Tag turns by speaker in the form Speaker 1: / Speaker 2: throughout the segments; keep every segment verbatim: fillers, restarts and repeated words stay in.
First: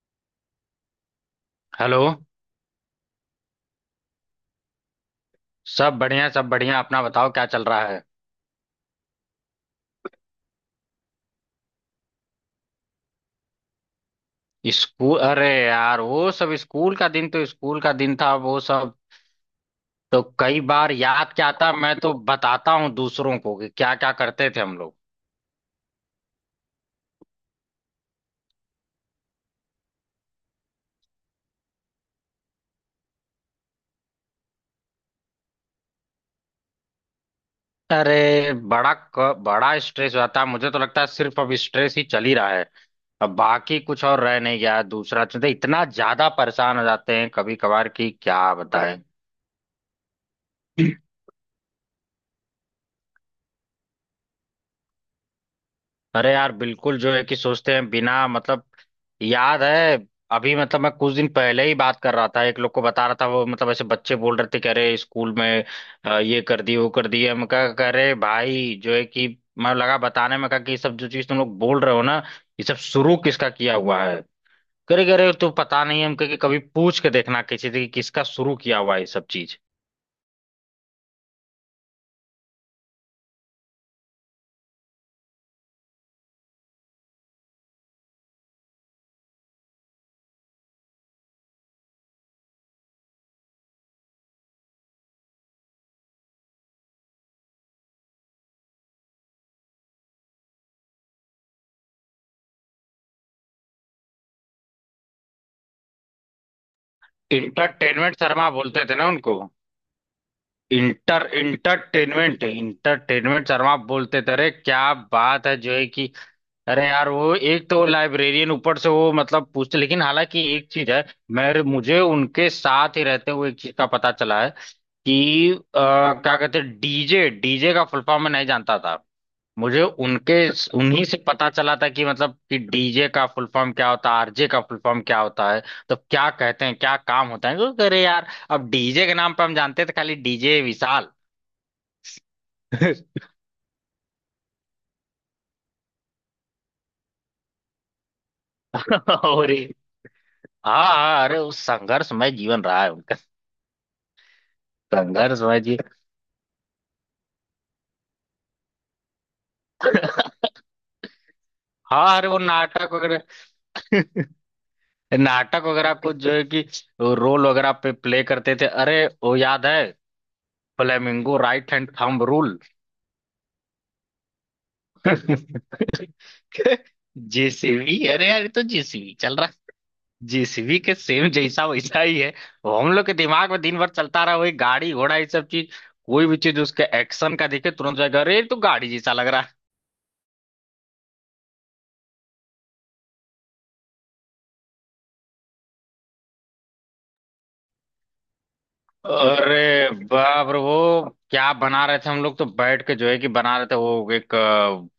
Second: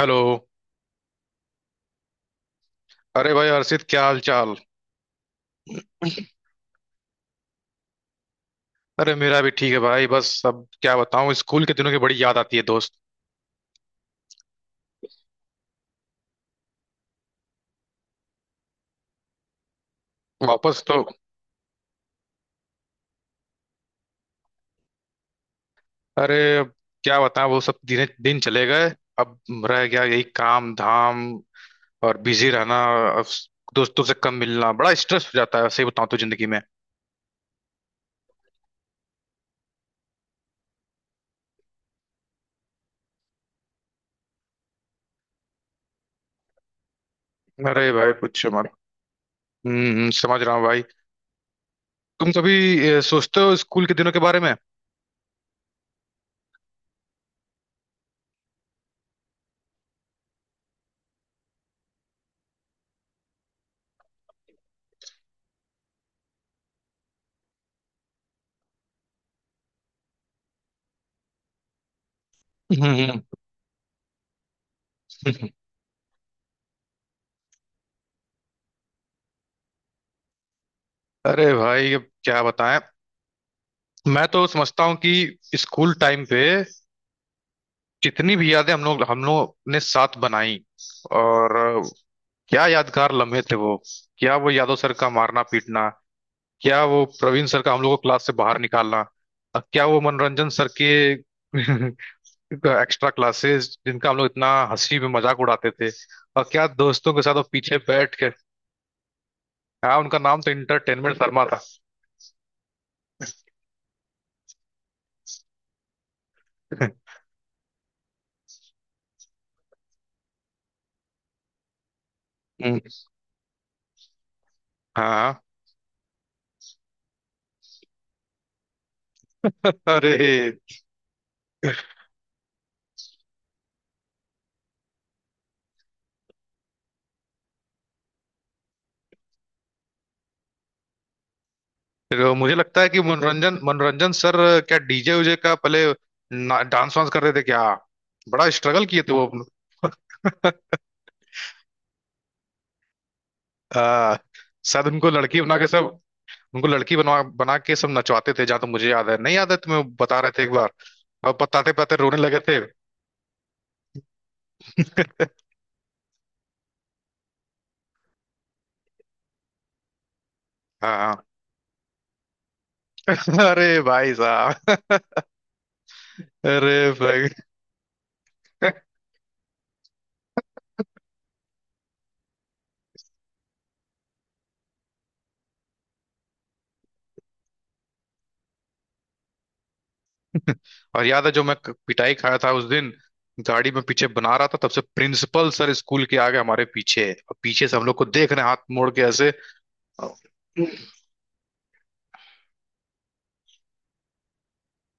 Speaker 1: Hello.
Speaker 2: Hello.
Speaker 1: अरे भाई हर्षित, क्या हाल चाल?
Speaker 2: सब बढ़िया सब बढ़िया। अपना बताओ, क्या चल रहा है?
Speaker 1: अरे मेरा भी ठीक है भाई, बस अब क्या बताऊं, स्कूल के दिनों की बड़ी याद आती है दोस्त।
Speaker 2: स्कूल? अरे यार, वो सब स्कूल का दिन तो स्कूल का दिन था। वो सब तो कई
Speaker 1: वापस
Speaker 2: बार
Speaker 1: तो,
Speaker 2: याद क्या आता, मैं तो बताता हूँ दूसरों को कि क्या क्या करते थे हम लोग।
Speaker 1: अरे अब क्या बताऊं, वो सब दिन दिन चले गए। अब रह गया यही काम धाम और बिजी रहना। अब दोस्तों से कम मिलना बड़ा स्ट्रेस हो जाता है, सही बताऊं तो जिंदगी में।
Speaker 2: अरे बड़ा क- बड़ा स्ट्रेस होता है। मुझे तो लगता है सिर्फ अब स्ट्रेस ही चल ही रहा है। अब बाकी कुछ और रह नहीं गया है। दूसरा चीज इतना ज्यादा परेशान हो जाते हैं कभी कभार
Speaker 1: अरे
Speaker 2: कि
Speaker 1: भाई पूछो
Speaker 2: क्या
Speaker 1: मत।
Speaker 2: बताएं।
Speaker 1: हम्म हम्म, समझ रहा हूँ भाई। तुम कभी अ, सोचते हो स्कूल के दिनों के बारे में?
Speaker 2: अरे यार बिल्कुल जो है कि सोचते हैं, बिना मतलब। याद है, अभी मतलब मैं कुछ दिन पहले ही बात कर रहा था, एक लोग को बता रहा था। वो मतलब ऐसे बच्चे बोल रहे थे कि अरे स्कूल में अ, ये कर दिए वो कर दिए। हम कहा, कह रहे भाई जो है कि मैं लगा बताने में, कहा कि ये सब जो चीज तुम लोग बोल रहे हो ना, ये सब शुरू
Speaker 1: हम्म।
Speaker 2: किसका किया हुआ है? करे करे
Speaker 1: हम्म।
Speaker 2: तो पता नहीं। हम कहे कि कभी पूछ के देखना किसी से कि किसका शुरू किया हुआ है ये सब चीज।
Speaker 1: अरे भाई अब क्या बताएं, मैं तो समझता हूँ कि स्कूल टाइम पे जितनी भी यादें हम लोग हम लोग ने साथ बनाई, और अ, क्या यादगार लम्हे थे वो। क्या वो यादव सर का मारना पीटना, क्या वो प्रवीण सर का हम लोग को क्लास से बाहर निकालना, और क्या वो मनोरंजन सर के एक्स्ट्रा क्लासेस जिनका हम लोग इतना हंसी में मजाक उड़ाते थे, और क्या दोस्तों के साथ वो पीछे बैठ
Speaker 2: इंटरटेनमेंट
Speaker 1: के।
Speaker 2: शर्मा बोलते थे ना उनको।
Speaker 1: हाँ, उनका नाम तो entertainment
Speaker 2: inter
Speaker 1: Sharma.
Speaker 2: Entertainment entertainment Sharma आप बोलते थे। अरे क्या बात है जो है कि अरे यार वो एक तो लाइब्रेरियन, ऊपर से वो मतलब पूछते। लेकिन हालांकि एक चीज है, मेरे मुझे उनके
Speaker 1: हम्म।
Speaker 2: साथ ही रहते हुए एक चीज का पता चला है कि
Speaker 1: हाँ।
Speaker 2: अ, क्या कहते हैं, डीजे, डीजे का फुल फॉर्म मैं नहीं जानता था। मुझे
Speaker 1: अरे
Speaker 2: उनके, उन्हीं से पता चला था कि मतलब कि डीजे का फुल फॉर्म क्या होता है, आरजे का फुल फॉर्म क्या होता है, तो क्या कहते हैं, क्या काम होता है। तो अरे यार अब डीजे के नाम पे हम जानते थे खाली डीजे विशाल।
Speaker 1: तो मुझे लगता है कि मनोरंजन मनोरंजन सर क्या डी जे उजे का पहले ना- डांस वांस करते थे क्या, बड़ा स्ट्रगल किए थे वो
Speaker 2: और ये-
Speaker 1: अपने।
Speaker 2: हाँ हाँ, अरे उस संघर्षमय जीवन रहा है उनका।
Speaker 1: आ, शायद उनको लड़की बना
Speaker 2: संघर्षमय
Speaker 1: के
Speaker 2: जी।
Speaker 1: सब, उनको लड़की बनवा बना के सब नचवाते थे जहां तक मुझे याद है, नहीं याद है तुम्हें, बता रहे थे एक बार और बताते बताते
Speaker 2: हाँ
Speaker 1: रोने
Speaker 2: अरे वो
Speaker 1: लगे थे।
Speaker 2: नाटक वगैरह नाटक वगैरह कुछ जो है कि वो रोल वगैरह पे प्ले करते थे। अरे वो याद है
Speaker 1: हाँ।
Speaker 2: Flamingo right hand thumb rule.
Speaker 1: अरे भाई साहब। अरे भाई,
Speaker 2: जेसीबी अरे यार ये तो जेसीबी चल रहा। जेसीबी के सेम जैसा वैसा ही है। वो हम लोग के दिमाग में दिन भर चलता रहा वही गाड़ी घोड़ा ये सब चीज। कोई भी चीज उसके एक्शन का दिखे तुरंत जाएगा अरे ये तो गाड़ी जैसा लग रहा है।
Speaker 1: और याद है जो मैं क- पिटाई खाया था उस दिन, गाड़ी में पीछे बना रहा था, तब से प्रिंसिपल सर स्कूल के आगे हमारे पीछे है और पीछे से हम लोग को देख रहे हैं हाथ मोड़ के ऐसे।
Speaker 2: अरे बाप रे, वो क्या बना रहे थे। हम लोग तो बैठ के जो है कि बना रहे थे वो एक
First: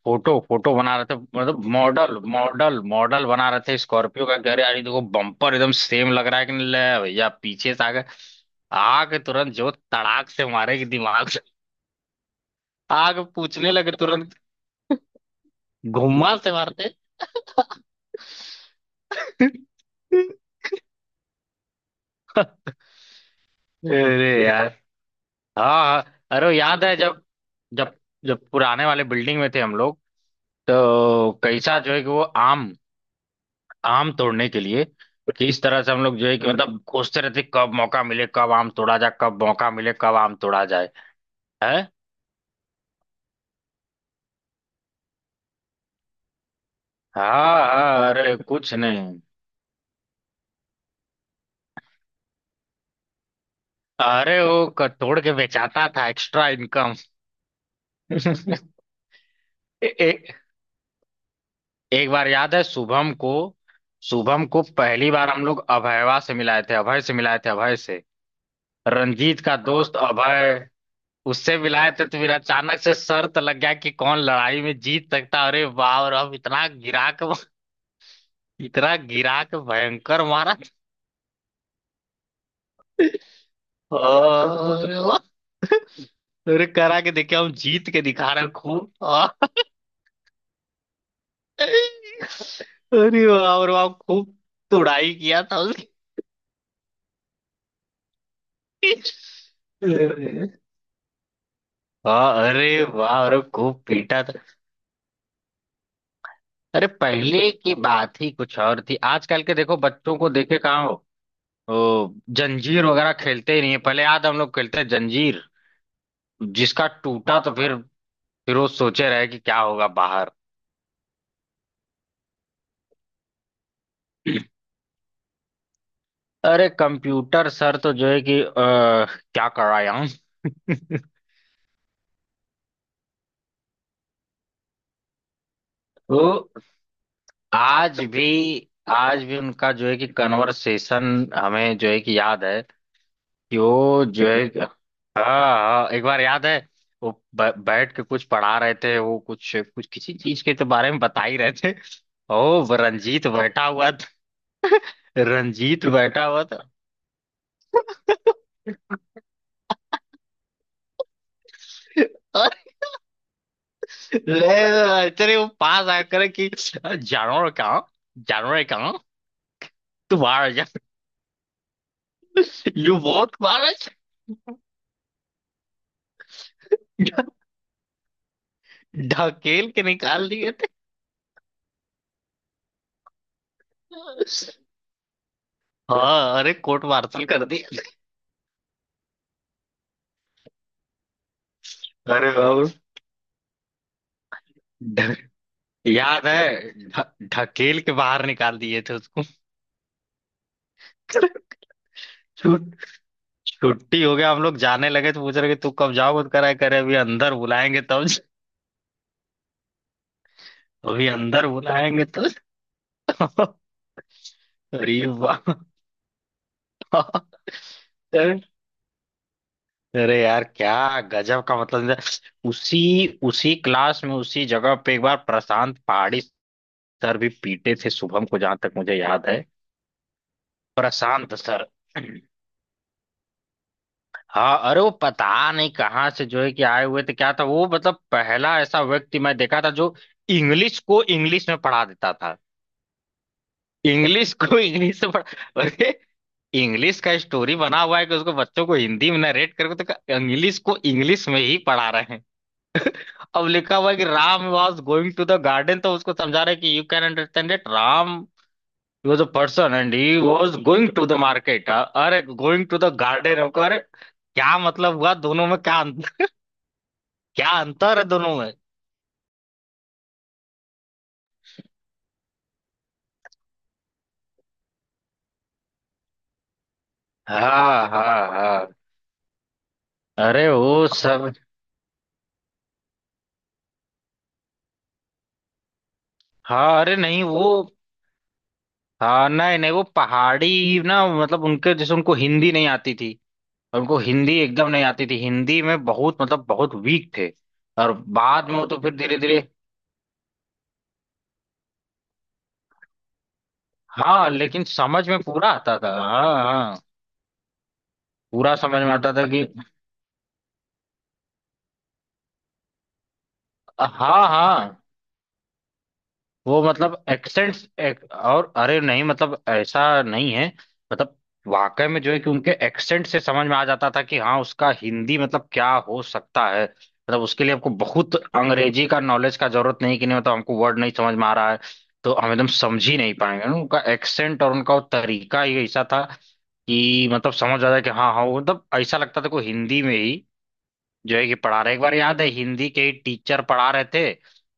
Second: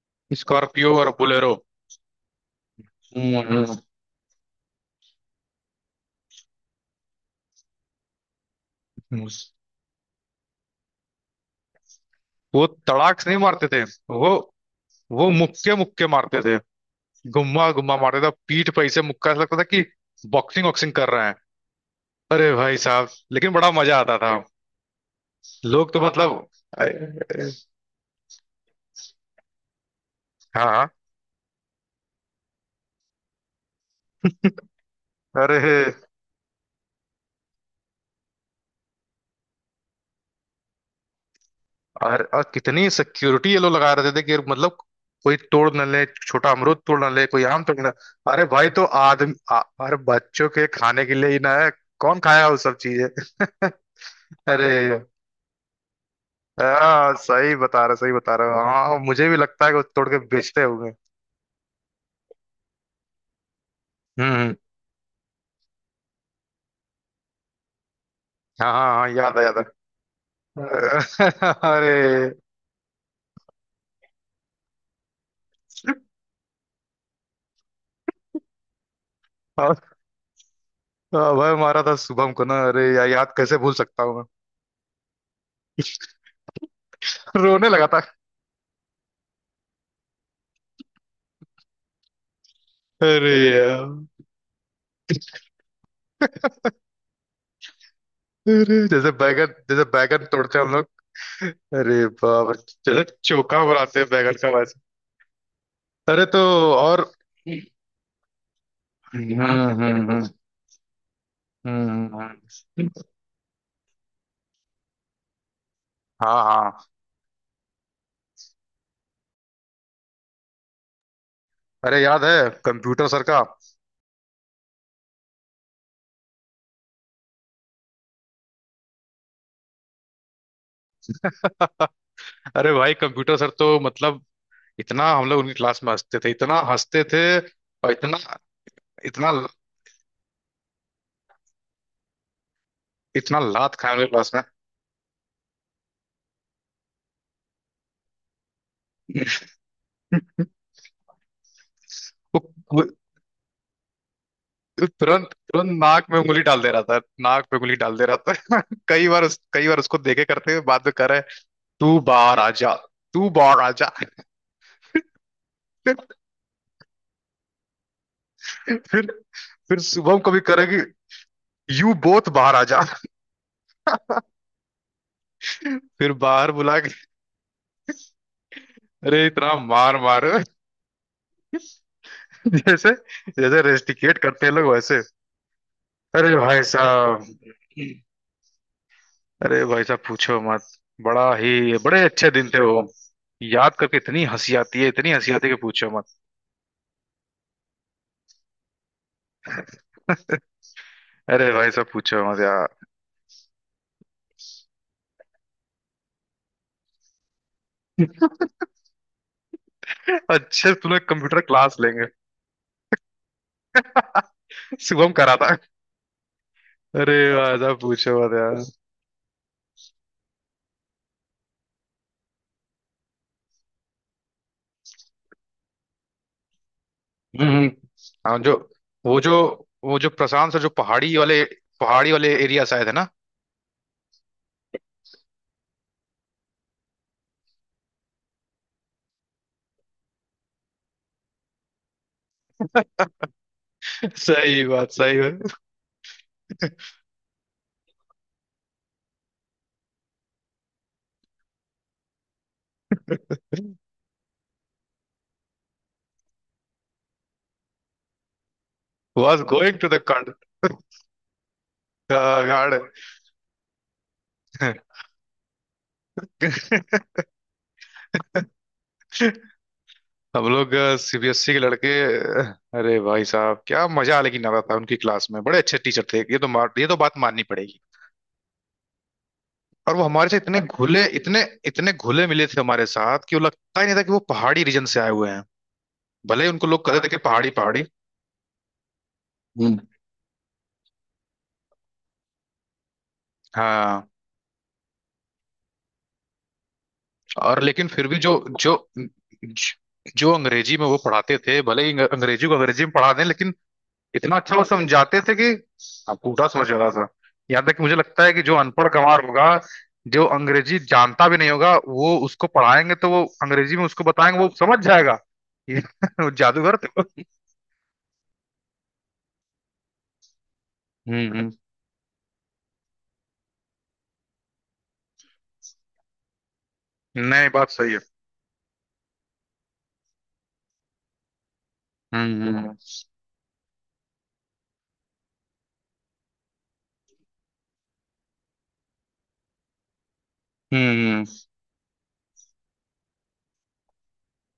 Speaker 2: फोटो फोटो
Speaker 1: स्कॉर्पियो
Speaker 2: बना रहे
Speaker 1: और
Speaker 2: थे।
Speaker 1: बोलेरो।
Speaker 2: मतलब मॉडल मॉडल मॉडल बना रहे
Speaker 1: हम्म।
Speaker 2: थे स्कॉर्पियो का। कह रहे यार ये देखो बम्पर एकदम सेम लग रहा है कि नहीं। ले भैया पीछे से आगे आके तुरंत जो तड़ाक से मारे कि दिमाग से,
Speaker 1: वो तड़ाक
Speaker 2: आगे
Speaker 1: से नहीं मारते
Speaker 2: पूछने
Speaker 1: थे,
Speaker 2: लगे
Speaker 1: वो
Speaker 2: तुरंत,
Speaker 1: वो मुक्के मुक्के
Speaker 2: घुमा
Speaker 1: मारते
Speaker 2: से
Speaker 1: थे।
Speaker 2: मारते।
Speaker 1: गुम्मा गुम्मा मारते थे पीठ पे ऐसे, मुक्का ऐसा लगता था कि बॉक्सिंग वॉक्सिंग कर रहे हैं। अरे भाई साहब, लेकिन बड़ा मजा आता
Speaker 2: अरे
Speaker 1: था।
Speaker 2: यार। हाँ
Speaker 1: लोग तो
Speaker 2: हाँ, अरे
Speaker 1: मतलब,
Speaker 2: वो याद है जब
Speaker 1: अरे-
Speaker 2: जब जब पुराने वाले बिल्डिंग में थे हम लोग।
Speaker 1: हाँ हाँ।
Speaker 2: तो कैसा जो है कि वो आम, आम तोड़ने के लिए कि
Speaker 1: अरे
Speaker 2: इस तरह से हम लोग जो है कि मतलब कोसते रहते, कब मौका मिले कब आम तोड़ा जाए, कब मौका मिले कब आम तोड़ा जाए है।
Speaker 1: और, और कितनी सिक्योरिटी ये लोग लगा रहे थे कि मतलब कोई तोड़ न ले, छोटा अमरूद तोड़ ना ले कोई, आम
Speaker 2: हाँ
Speaker 1: तोड़ ना।
Speaker 2: हाँ अरे
Speaker 1: अरे भाई
Speaker 2: कुछ
Speaker 1: तो
Speaker 2: नहीं।
Speaker 1: आदमी आ- अरे बच्चों के खाने के लिए ही ना है, कौन खाया वो सब चीजें।
Speaker 2: अरे वो क-
Speaker 1: अरे
Speaker 2: तोड़ के बेचाता था, एक्स्ट्रा इनकम।
Speaker 1: हाँ, सही बता रहा, सही बता रहा, हाँ मुझे भी लगता है कि वो
Speaker 2: ए,
Speaker 1: तोड़ के
Speaker 2: ए,
Speaker 1: बेचते होंगे।
Speaker 2: एक बार याद है शुभम को,
Speaker 1: हम्म
Speaker 2: शुभम
Speaker 1: हम्म।
Speaker 2: को पहली बार हम लोग अभयवा से मिलाए थे, अभय से मिलाए थे, अभय से।
Speaker 1: हाँ हाँ हाँ, याद
Speaker 2: रंजीत
Speaker 1: है,
Speaker 2: का
Speaker 1: याद
Speaker 2: दोस्त अभय।
Speaker 1: है।
Speaker 2: उससे मिलाए थे तो
Speaker 1: अरे,
Speaker 2: फिर अचानक से शर्त लग गया कि कौन लड़ाई में जीत सकता। अरे वाह! और अब इतना गिराक, इतना गिरा के
Speaker 1: और-
Speaker 2: भयंकर मारा।
Speaker 1: और भाई मारा था शुभम को ना, अरे यार याद कैसे भूल सकता हूँ मैं?
Speaker 2: अरे वाह! अरे करा के देखे, हम
Speaker 1: रोने लगा
Speaker 2: जीत
Speaker 1: था।
Speaker 2: के दिखा रहे हैं खूब आह! अरे
Speaker 1: अरे
Speaker 2: वाह और
Speaker 1: यार।
Speaker 2: वाह खूब तुड़ाई किया था उसकी।
Speaker 1: अरे जैसे बैगन जैसे बैगन
Speaker 2: अरे
Speaker 1: तोड़ते हैं हम लोग। अरे
Speaker 2: हाँ,
Speaker 1: बाप रे।
Speaker 2: अरे
Speaker 1: जैसे
Speaker 2: वाह अरे
Speaker 1: चोखा
Speaker 2: खूब
Speaker 1: बनाते हैं
Speaker 2: पीटा
Speaker 1: बैगन
Speaker 2: था।
Speaker 1: का वैसे। अरे तो,
Speaker 2: अरे
Speaker 1: और।
Speaker 2: पहले की बात ही कुछ और थी,
Speaker 1: हम्म
Speaker 2: आजकल के देखो
Speaker 1: हम्म
Speaker 2: बच्चों
Speaker 1: हम्म।
Speaker 2: को, देखे कहाँ हो। ओ,
Speaker 1: हम्म।
Speaker 2: जंजीर वगैरह खेलते ही नहीं है। पहले याद, हम लोग खेलते हैं जंजीर,
Speaker 1: हाँ हाँ।
Speaker 2: जिसका टूटा तो फिर फिर वो सोचे रहे कि क्या होगा बाहर।
Speaker 1: अरे याद है कंप्यूटर सर का।
Speaker 2: अरे कंप्यूटर सर तो जो है कि अ, क्या कराया हूँ।
Speaker 1: अरे भाई कंप्यूटर सर तो मतलब, इतना हम लोग उनकी क्लास में
Speaker 2: तो
Speaker 1: हंसते थे, इतना हंसते थे और
Speaker 2: आज
Speaker 1: इतना,
Speaker 2: भी, आज
Speaker 1: इतना,
Speaker 2: भी उनका जो है कि कन्वर्सेशन हमें जो है कि याद है
Speaker 1: इतना
Speaker 2: कि
Speaker 1: लात खाए
Speaker 2: वो
Speaker 1: उनकी
Speaker 2: जो
Speaker 1: क्लास में।
Speaker 2: है कि- हाँ हाँ एक बार याद है। वो ब- बैठ के कुछ पढ़ा रहे थे, वो कुछ कुछ किसी चीज के तो बारे में बता ही रहे थे।
Speaker 1: वो
Speaker 2: ओ वो
Speaker 1: वो
Speaker 2: रंजीत बैठा हुआ था,
Speaker 1: तुरंत तुरंत
Speaker 2: रंजीत
Speaker 1: नाक में
Speaker 2: बैठा
Speaker 1: उंगली
Speaker 2: हुआ
Speaker 1: डाल
Speaker 2: था।
Speaker 1: दे रहा था, नाक पे उंगली डाल दे रहा था। कई बार उस, कई बार उसको देखे करते हुए बाद में करे, तू बाहर आजा,
Speaker 2: अरे
Speaker 1: तू बाहर आजा।
Speaker 2: ले, अरे वो पास आकर कि जानवर कहाँ, जानवर कहाँ
Speaker 1: फिर फिर शुभम कभी
Speaker 2: तुम्हारा।
Speaker 1: करेगी, यू बोथ बाहर आजा,
Speaker 2: जो बहुत बार
Speaker 1: फिर बाहर बुला के अरे इतना
Speaker 2: ढकेल के
Speaker 1: मार मार,
Speaker 2: निकाल दिए थे।
Speaker 1: जैसे जैसे रेस्टिकेट करते हैं लोग वैसे। अरे
Speaker 2: हाँ अरे,
Speaker 1: भाई
Speaker 2: कोर्ट
Speaker 1: साहब,
Speaker 2: मार्शल कर दिए।
Speaker 1: अरे भाई साहब पूछो मत, बड़ा ही बड़े अच्छे
Speaker 2: अरे
Speaker 1: दिन थे
Speaker 2: बाबू,
Speaker 1: वो, याद करके इतनी हंसी आती है, इतनी
Speaker 2: ढ-
Speaker 1: हंसी आती है कि पूछो मत।
Speaker 2: याद है ढ- ढकेल के बाहर निकाल दिए थे उसको।
Speaker 1: अरे भाई साहब पूछो मत
Speaker 2: छुट
Speaker 1: यार।
Speaker 2: छुट्टी हो गया, हम लोग जाने लगे तो पूछ रहे कि तू कब जाओगे। करा करे अभी अंदर बुलाएंगे तब जा-
Speaker 1: अच्छे से तुम्हें
Speaker 2: अभी
Speaker 1: कंप्यूटर
Speaker 2: अंदर
Speaker 1: क्लास
Speaker 2: बुलाएंगे
Speaker 1: लेंगे,
Speaker 2: तो। अरे
Speaker 1: शुभम करा
Speaker 2: वाह।
Speaker 1: था। अरे भाई साहब पूछो मत यार।
Speaker 2: अरे यार क्या गजब का मतलब है। उसी उसी क्लास में उसी जगह पे एक बार प्रशांत पहाड़ी सर भी
Speaker 1: हम्म हम्म।
Speaker 2: पीटे थे शुभम को,
Speaker 1: हाँ जो
Speaker 2: जहां तक मुझे
Speaker 1: वो
Speaker 2: याद
Speaker 1: जो
Speaker 2: है।
Speaker 1: वो जो प्रशांत सर जो पहाड़ी
Speaker 2: प्रशांत
Speaker 1: वाले,
Speaker 2: सर।
Speaker 1: पहाड़ी वाले एरिया शायद है ना।
Speaker 2: हाँ अरे वो पता नहीं कहाँ से जो है कि आए हुए थे। क्या था वो, मतलब पहला ऐसा व्यक्ति मैं देखा था जो इंग्लिश को इंग्लिश में पढ़ा देता था। इंग्लिश को
Speaker 1: सही बात,
Speaker 2: इंग्लिश में
Speaker 1: सही बात।
Speaker 2: पढ़ा। अरे इंग्लिश का स्टोरी बना हुआ है कि उसको बच्चों को हिंदी में नरेट करके, तो इंग्लिश को इंग्लिश में ही पढ़ा रहे हैं। अब लिखा हुआ है कि Ram was going to the garden, तो उसको समझा रहे हैं कि you can understand it Ram, He was a
Speaker 1: was
Speaker 2: person
Speaker 1: going to
Speaker 2: and
Speaker 1: the
Speaker 2: he was going to the market. अ- अरे going
Speaker 1: guard.
Speaker 2: to the garden हमको, अरे क्या मतलब हुआ, दोनों में क्या अंत- क्या अंतर है दोनों में?
Speaker 1: हम लोग सी बी एस ई के लड़के। uh, अरे भाई साहब क्या मजा लेकिन आता था उनकी क्लास में, बड़े अच्छे टीचर थे, ये तो मार, ये तो बात माननी पड़ेगी।
Speaker 2: हाँ हाँ हाँ।
Speaker 1: और वो हमारे से
Speaker 2: अरे
Speaker 1: इतने
Speaker 2: वो
Speaker 1: घुले
Speaker 2: सब।
Speaker 1: इतने इतने घुले मिले थे हमारे साथ कि वो लगता ही नहीं था कि वो पहाड़ी रीजन से आए हुए हैं, भले ही उनको
Speaker 2: हाँ
Speaker 1: लोग
Speaker 2: अरे
Speaker 1: कहते थे कि
Speaker 2: नहीं वो,
Speaker 1: पहाड़ी पहाड़ी।
Speaker 2: हाँ नहीं नहीं
Speaker 1: हम्म।
Speaker 2: वो पहाड़ी ना, मतलब उनके जैसे उनको हिंदी नहीं आती थी। उनको
Speaker 1: हाँ।
Speaker 2: हिंदी एकदम नहीं आती थी, हिंदी में बहुत मतलब बहुत वीक थे।
Speaker 1: और लेकिन
Speaker 2: और
Speaker 1: फिर भी जो
Speaker 2: बाद में वो
Speaker 1: जो
Speaker 2: तो फिर धीरे धीरे।
Speaker 1: जो अंग्रेजी में वो पढ़ाते थे, भले ही अंग- अंग्रेजी को अंग्रेजी में पढ़ा दें लेकिन
Speaker 2: हाँ
Speaker 1: इतना अच्छा वो
Speaker 2: लेकिन समझ
Speaker 1: समझाते
Speaker 2: में
Speaker 1: थे कि
Speaker 2: पूरा आता था,
Speaker 1: आपको
Speaker 2: हाँ
Speaker 1: उल्टा समझ
Speaker 2: हाँ।
Speaker 1: आता था। यहाँ तक कि मुझे लगता है कि
Speaker 2: पूरा
Speaker 1: जो
Speaker 2: समझ
Speaker 1: अनपढ़
Speaker 2: में आता
Speaker 1: गंवार
Speaker 2: था कि
Speaker 1: होगा, जो अंग्रेजी जानता भी नहीं होगा, वो उसको पढ़ाएंगे तो वो अंग्रेजी में
Speaker 2: हाँ
Speaker 1: उसको बताएंगे वो समझ
Speaker 2: हाँ।
Speaker 1: जाएगा। ये वो
Speaker 2: वो
Speaker 1: जादूगर
Speaker 2: मतलब
Speaker 1: थे।
Speaker 2: एक्सेंट्स एक, और अरे नहीं मतलब ऐसा नहीं है। मतलब
Speaker 1: हम्म हम्म।
Speaker 2: वाकई में जो है कि उनके एक्सेंट से समझ में आ जाता था कि हाँ उसका हिंदी मतलब क्या हो सकता है। मतलब उसके
Speaker 1: नहीं
Speaker 2: लिए
Speaker 1: बात
Speaker 2: हमको
Speaker 1: सही है।
Speaker 2: बहुत अंग्रेजी का नॉलेज का जरूरत नहीं कि नहीं मतलब हमको वर्ड नहीं समझ में आ रहा है तो हम
Speaker 1: हम्म
Speaker 2: एकदम
Speaker 1: हम्म
Speaker 2: समझ ही नहीं पाएंगे ना। उनका एक्सेंट और उनका वो तरीका ही ऐसा था कि मतलब समझ आ जाए कि हाँ हाँ। वो मतलब ऐसा लगता था कोई हिंदी में ही जो
Speaker 1: हम्म।
Speaker 2: है कि पढ़ा रहे। एक बार याद है हिंदी के ही टीचर पढ़ा रहे थे,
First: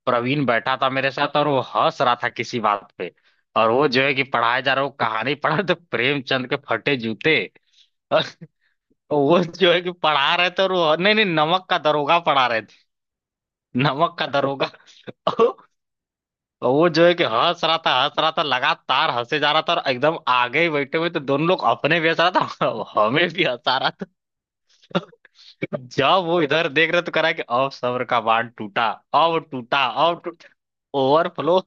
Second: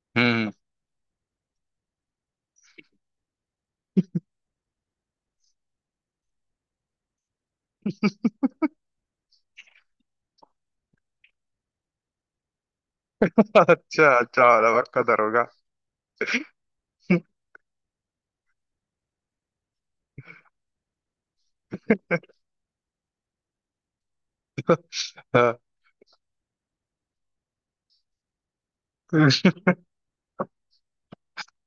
Speaker 2: प्रवीण
Speaker 1: हम्म।
Speaker 2: बैठा था मेरे साथ और वो हंस रहा था किसी बात पे। और वो जो है कि पढ़ाए जा रहा वो कहानी पढ़ा तो प्रेमचंद के फटे जूते। और वो जो है कि पढ़ा रहे थे, और वो नहीं नहीं नमक का दरोगा पढ़ा रहे थे।
Speaker 1: अच्छा
Speaker 2: नमक का
Speaker 1: अच्छा
Speaker 2: दरोगा।
Speaker 1: रबर कदर होगा।
Speaker 2: और वो जो है कि हंस रहा था हंस रहा था लगातार, हंसे जा रहा था, और एकदम आगे ही बैठे हुए, तो दोनों लोग अपने भी हंस रहा था और हमें भी हंसा रहा था।
Speaker 1: हाँ।
Speaker 2: जब वो इधर देख रहे तो कह रहा है कि अब सब्र का बांध टूटा, अब टूटा अब टूटा, ओवरफ्लो।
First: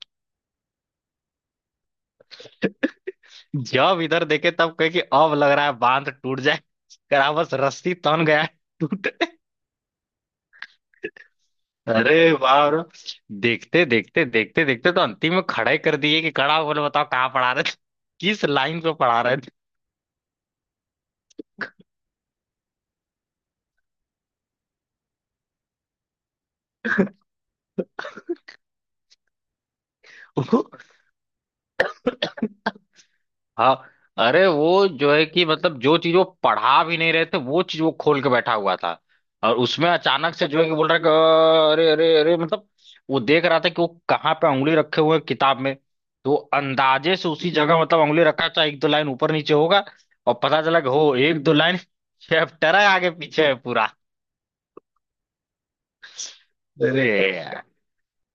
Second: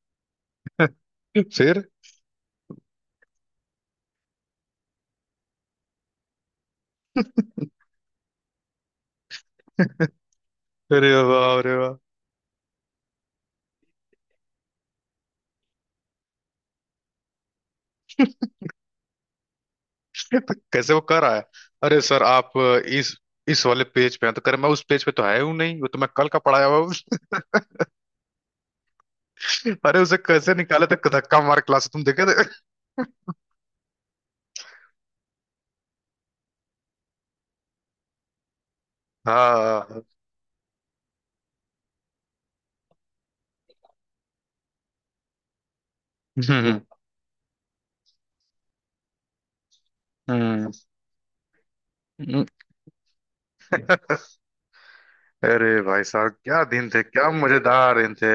Speaker 1: फिर,
Speaker 2: जब इधर देखे तब कहे कि अब लग रहा है बांध टूट जाए। करा बस रस्सी तन गया है, टूट।
Speaker 1: अरे वाह, अरे वाह।
Speaker 2: अरे बाप रे। देखते देखते देखते देखते तो अंतिम में खड़े कर दिए कि खड़ा बोले बताओ कहाँ पढ़ा रहे थे, किस लाइन पे पढ़ा रहे
Speaker 1: कैसे वो कर रहा है, अरे सर आप इस इस वाले पेज पे हैं, तो करे मैं उस पेज पे तो है हूं नहीं, वो तो मैं कल का पढ़ाया हुआ हूं। अरे उसे कैसे
Speaker 2: थे।
Speaker 1: निकाले थे धक्का मार क्लास, तुम देखे थे?
Speaker 2: हाँ अरे वो जो है कि मतलब जो चीज वो पढ़ा भी नहीं रहे थे वो चीज वो खोल के बैठा हुआ था। और उसमें
Speaker 1: हाँ।
Speaker 2: अचानक से जो है कि बोल रहा है कि अरे अरे अरे मतलब वो देख रहा था कि वो कहाँ पे उंगली रखे हुए हैं किताब में, तो वो
Speaker 1: हम्म
Speaker 2: अंदाजे से उसी जगह मतलब उंगली रखा चाहे एक दो लाइन ऊपर नीचे होगा। और पता
Speaker 1: हम्म।
Speaker 2: चला कि हो एक दो लाइन,
Speaker 1: हम्म।
Speaker 2: चैप्टर है आगे पीछे है पूरा।
Speaker 1: अरे भाई साहब क्या दिन थे,
Speaker 2: अरे
Speaker 1: क्या
Speaker 2: यार।
Speaker 1: मजेदार दिन थे।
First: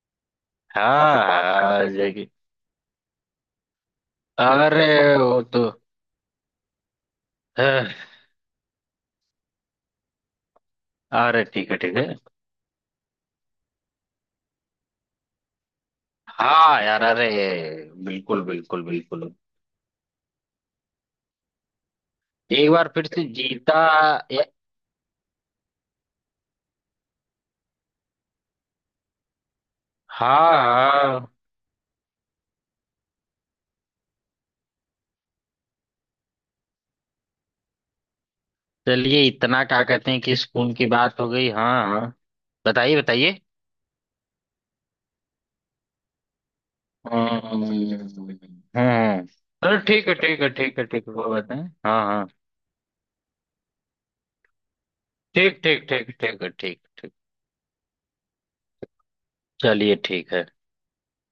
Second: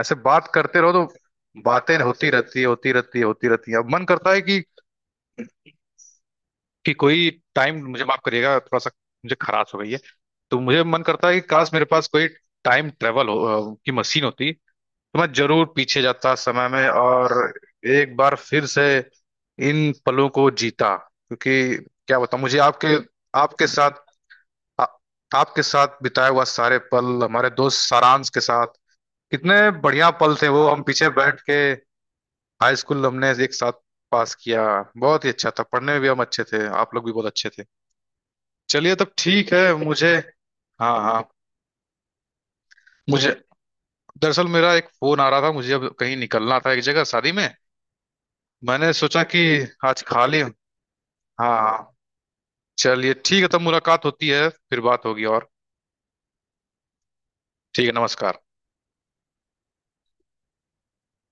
Speaker 1: ऐसे बात करते रहो तो
Speaker 2: हाँ
Speaker 1: बातें
Speaker 2: जय
Speaker 1: होती
Speaker 2: की।
Speaker 1: रहती है, होती रहती है, होती रहती है, अब मन करता है कि
Speaker 2: अरे वो तो।
Speaker 1: कि कोई टाइम, मुझे माफ करिएगा थोड़ा सा, मुझे खराश हो गई है। तो मुझे मन करता है
Speaker 2: अरे
Speaker 1: कि काश
Speaker 2: ठीक है
Speaker 1: मेरे
Speaker 2: ठीक है।
Speaker 1: पास कोई टाइम ट्रेवल हो अ, की मशीन होती तो मैं जरूर पीछे जाता समय
Speaker 2: हाँ
Speaker 1: में
Speaker 2: यार, अरे
Speaker 1: और एक बार
Speaker 2: बिल्कुल
Speaker 1: फिर
Speaker 2: बिल्कुल
Speaker 1: से
Speaker 2: बिल्कुल।
Speaker 1: इन पलों को जीता, क्योंकि क्या बताऊं मुझे
Speaker 2: एक बार
Speaker 1: आपके
Speaker 2: फिर से
Speaker 1: आपके
Speaker 2: जीता।
Speaker 1: साथ
Speaker 2: ए-
Speaker 1: आ, आपके साथ बिताया हुआ सारे पल हमारे दोस्त सारांश के साथ, कितने बढ़िया पल थे
Speaker 2: हाँ
Speaker 1: वो। हम पीछे
Speaker 2: हाँ।
Speaker 1: बैठ के हाई स्कूल हमने एक साथ पास किया, बहुत ही अच्छा था, पढ़ने में भी हम अच्छे थे, आप लोग भी बहुत अच्छे थे। चलिए तब
Speaker 2: चलिए
Speaker 1: ठीक है
Speaker 2: इतना क्या कहते
Speaker 1: मुझे,
Speaker 2: हैं कि स्कूल की
Speaker 1: हाँ
Speaker 2: बात
Speaker 1: हाँ,
Speaker 2: हो गई, हाँ हाँ। बताइए
Speaker 1: मुझे
Speaker 2: बताइए।
Speaker 1: दरअसल मेरा एक फोन आ रहा था, मुझे अब कहीं निकलना था एक जगह शादी में,
Speaker 2: हम्म
Speaker 1: मैंने सोचा
Speaker 2: हम्म।
Speaker 1: कि
Speaker 2: अरे
Speaker 1: आज
Speaker 2: ठीक है
Speaker 1: खा
Speaker 2: ठीक
Speaker 1: लें।
Speaker 2: है ठीक है ठीक है, वो बताएं
Speaker 1: हाँ।
Speaker 2: हाँ हाँ।
Speaker 1: चलिए ठीक है तब मुलाकात होती है, फिर बात होगी। और
Speaker 2: ठीक ठीक ठीक, ठीक है ठीक ठीक।
Speaker 1: ठीक है, नमस्कार।
Speaker 2: चलिए ठीक है।